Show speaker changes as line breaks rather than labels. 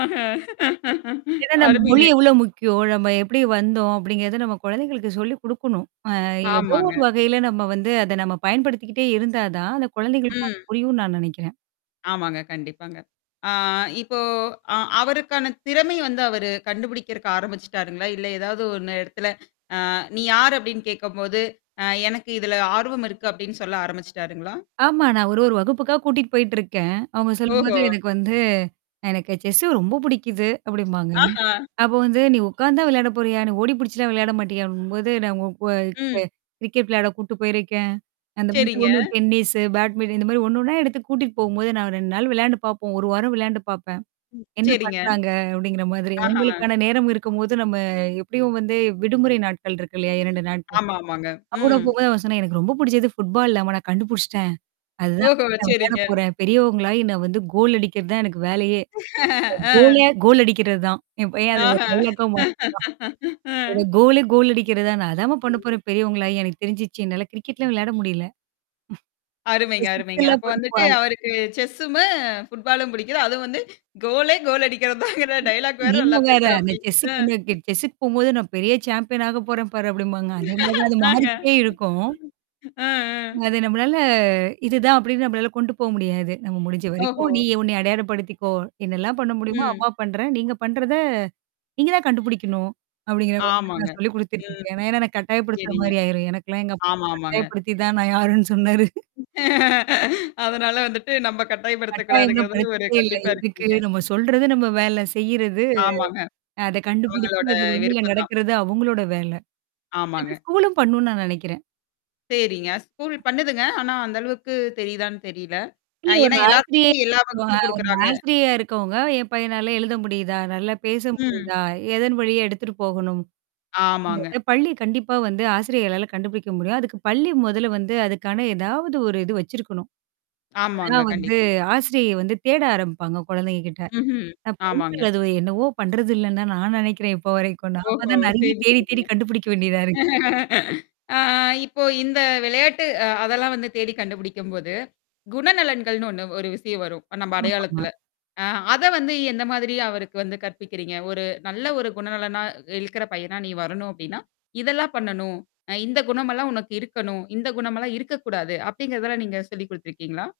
ஆஹ
ஏன்னா நம்ம மொழி
அருமைங்க.
எவ்ளோ முக்கியம், நம்ம எப்படி வந்தோம் அப்படிங்கிறத நம்ம குழந்தைகளுக்கு சொல்லி குடுக்கணும். அ ஏதோ ஒரு
ஆமாங்க.
வகையில நம்ம வந்து அத நம்ம பயன்படுத்திக்கிட்டே இருந்தா தான், அந்த குழந்தைகளுக்கும் அது
ம்.
புரியும்னு நான் நெனைக்கிறேன்.
ஆமாங்க கண்டிப்பாங்க. ஆ இப்போ அ அவருக்கான திறமை வந்து அவரு கண்டுபிடிக்கிறக்கு ஆரம்பிச்சுட்டாருங்களா? இல்ல ஏதாவது ஒண்ணு இடத்துல ஆ நீ யார் அப்டின்னு கேட்கும்போது, அ எனக்கு இதுல ஆர்வம் இருக்கு அப்டின்னு சொல்ல ஆரம்பிச்சுட்டாருங்களா?
ஆமா. நான் ஒரு ஒரு வகுப்புக்கா கூட்டிட்டு போயிட்டு இருக்கேன். அவங்க சொல்லும்போது
ஓஹோ!
எனக்கு வந்து எனக்கு செஸு ரொம்ப பிடிக்குது அப்படிம்பாங்க.
ஆஹா!
அப்போ வந்து "நீ உட்கார்ந்து தான் விளையாட போறியா? நீ ஓடி பிடிச்சுலாம் விளையாட மாட்டியா" அப்டிங்கும் போது, நான் உங்க
ம்.
க கிரிக்கெட் விளையாட கூட்டு போயிருக்கேன். அந்த மத்தி
சரிங்க.
ஒண்ணு டென்னிஸ, பேட்மிண்டன் இந்த மாரி ஒண்ணு ஒண்ணா எடுத்து கூட்டிட்டு போகும்போது நான் 2 நாள் விளையாண்டு பார்ப்போம். 1 வாரம் விளையாண்டு பாப்பேன். என்ன
சரிங்க.
பண்றாங்க அப்படிங்கிற மாதிரி.
ஆஹா.
அவங்களுக்கான நேரம் இருக்கும்போது நம்ம எபடியும் வந்து விடுமுறை நாட்கள் இருக்கு இல்லையா? 2 நாட்கள்?
ஆமாமாங்க.
அவன் கூட
ம்.
போபோது அவன் சொன்னேன் எனக்கு ரொம்ப புடிச்சது ஃபுட்பால்லம்மா நான் கண்டுபிடிச்சுட்டேன். அதுதான்
ஓஹோ!
வந்து நான் விளையாட
சரிங்க.
போறேன். பெரியவங்களாகி நான் வந்து கோல் அடிக்கிறது தான் எனக்கு வேலையே. என்
ஆ.
கோலே கோல் அடிக்கிறதுதான். என் பையன் அத ஒரு
ஆஹ
டைலாக்கா மாத்தட்டான்.
அ.
எனக்கு கோலே கோல் அடிக்கிறதுதான். நான் அதாம பண்ண போறேன். பெரியவங்களாயி எனக்கு தெரிஞ்சுிருச்சு. என்னால கிரிக்கெட்லாம் விளையாட முடியல. அப்ப
அருமைங்க, அருமைங்க.
சிக்ஸ்ல்லாம்
அப்போ வந்துட்டு
போடுவாங்க
அவருக்கு செஸ்ஸுமு, ஃபுட்பாலும் புடிக்குது. அதுவும் வந்து கோலே கோல் அடிக்கிறிறது தாங்கிற டயலாக் வேற
நீங்க
நல்லா
வேற அந்த
பேசுராப்டி.
செஸ்ஸு
அ.
பண்ண செஸ்க்க போகும்போது நான் பெரிய சாம்பியன் ஆக போறேன் பாரு அப்டிம்பாங்க. அதே மாரி தான் அது
ஆஹா.
மாறிக்கிட்டே இருக்கும்.
ஆ, ஆ.
அது நம்மளால இதுதான் அப்டின்னு நம்மளால கொண்டு போ முடியாது. நம்ம முடிஞ்ச வரைக்கும்
ஓஹோ!
நீ உனைைய அடையாளப்படுத்திக்கோ! என்னல்லாம் பண்ண முடியுமோ,
ம்.
அம்மா பண்றேன். நீங்க பண்றத. நீங்க தான் கண்டுபிடிக்கணும். அப்படிங்கிற மாரி தான்
ஆமாங்க.
நான் சொல்லிக்
ம்.
குடுத்துட்டுருக்கேன். ஏனா ஏன்னா எனக்கு கட்டாயப்படுத்துற
சரிங்க.
மாரி ஆயிரும். எனக்கெல்லாம் எங்க அப்பா
ஆமாமாங்க.
கட்டாயபயப்படுத்தி தான் நான் யாருன்னு சொன்னாரு.
அதனால வந்துட்டு நம்ம்ப
கட்டாயம்லா
கட்டாயப்படுத்தக்கூடாதுங்கறதுல ஒரு
படுத்துறதே இல்ல.
கண்டிப்பா
எதுக்கு.
இருக்கீங்க.
நம்ம சொல்றது நம்ம வேல செய்றது
ஆமாங்க.
அத
அவங்களோட
கண்டுபிடிச்சு அது வழியில
விருப்பம் தான்.
நடக்கிறது அவங்களோட வேல. அத
ஆமாங்க.
ஸ்கூலும் பண்ணணும்னு நான் நெனைக்கிறேன்.
சரிங்க. ஸ்கூல் பண்ணுதுங்க. ஆனா அந்த அளவுக்கு தெரியுதான்னு தெரியல. அ
இல்ல ஒரு
ஏன்னா
ஆசிரியை
எல்லாத்துக்கும் எல்லா
அ
வகுப்பும்
ஒரு
குடுக்குறாங்க.
ஆசிரியரா இருக்கவங்க, என் பையனால எழுத முடியுதா? நல்லா பேச
ம்.
முடியுதா? எதன் வழியா எடுத்துட்டு போகணும்?
ஆமாங்க.
அப்டிங்கிறத பள்ளி கண்டிப்பா வந்து ஆசிரியர்களால கண்டுபிடிக்க முடியும். அதுக்கு பள்ளி முதல்ல வந்து அதுக்கான ஏதாவது ஒரு இது வச்சிருக்கணும்.
ஆமாங்க,
அப்பதான் வந்து
கண்டிப்பா.
ஆசிரியை வந்து தேட ஆரம்பிப்பாங்க குழந்தைங்க கிட்ட.
ம்ஹ்ம்.
ந பரியதல.
ஆமாங்க.
அது என்னவோ பண்றது இல்லன்ன தா நான் நினைக்கிறேன் இப்போ வரைக்கும். நாம
ஓஹோ!
தான்
சரி
நெறைய தேடி தேடி
சரிங்க.
கண்டுபிடிக்க வேண்டியதா இருக்கு.
ஆ. இப்போ இந்த விளையாட்டு அ அதெல்லாம் வந்து தேடி கண்டுபிடிக்கும்போது. குணநலன்கள்னு ஒண்ணு ஒரு விஷயம் வரும் நம்ம
ஆமாமா.
அடையாளத்துல. ஆ. அத வந்து எந்த மாதிரி அவருக்கு வந்து கற்பிக்கிறீங்க? ஒரு நல்ல ஒரு குணநலனா இழுக்கிற பையனா நீ வரணும் அப்படின்னா, இதெல்லாம் பண்ணணும். அ இந்த குணமெல்லாம் உனக்கு இருக்கணும், இந்த குணமல்லாம் இருக்கக்கூடாது. அப்படிங்கிறதல்ல நீங்க சொல்லிக் குடுத்துருக்கீங்களா?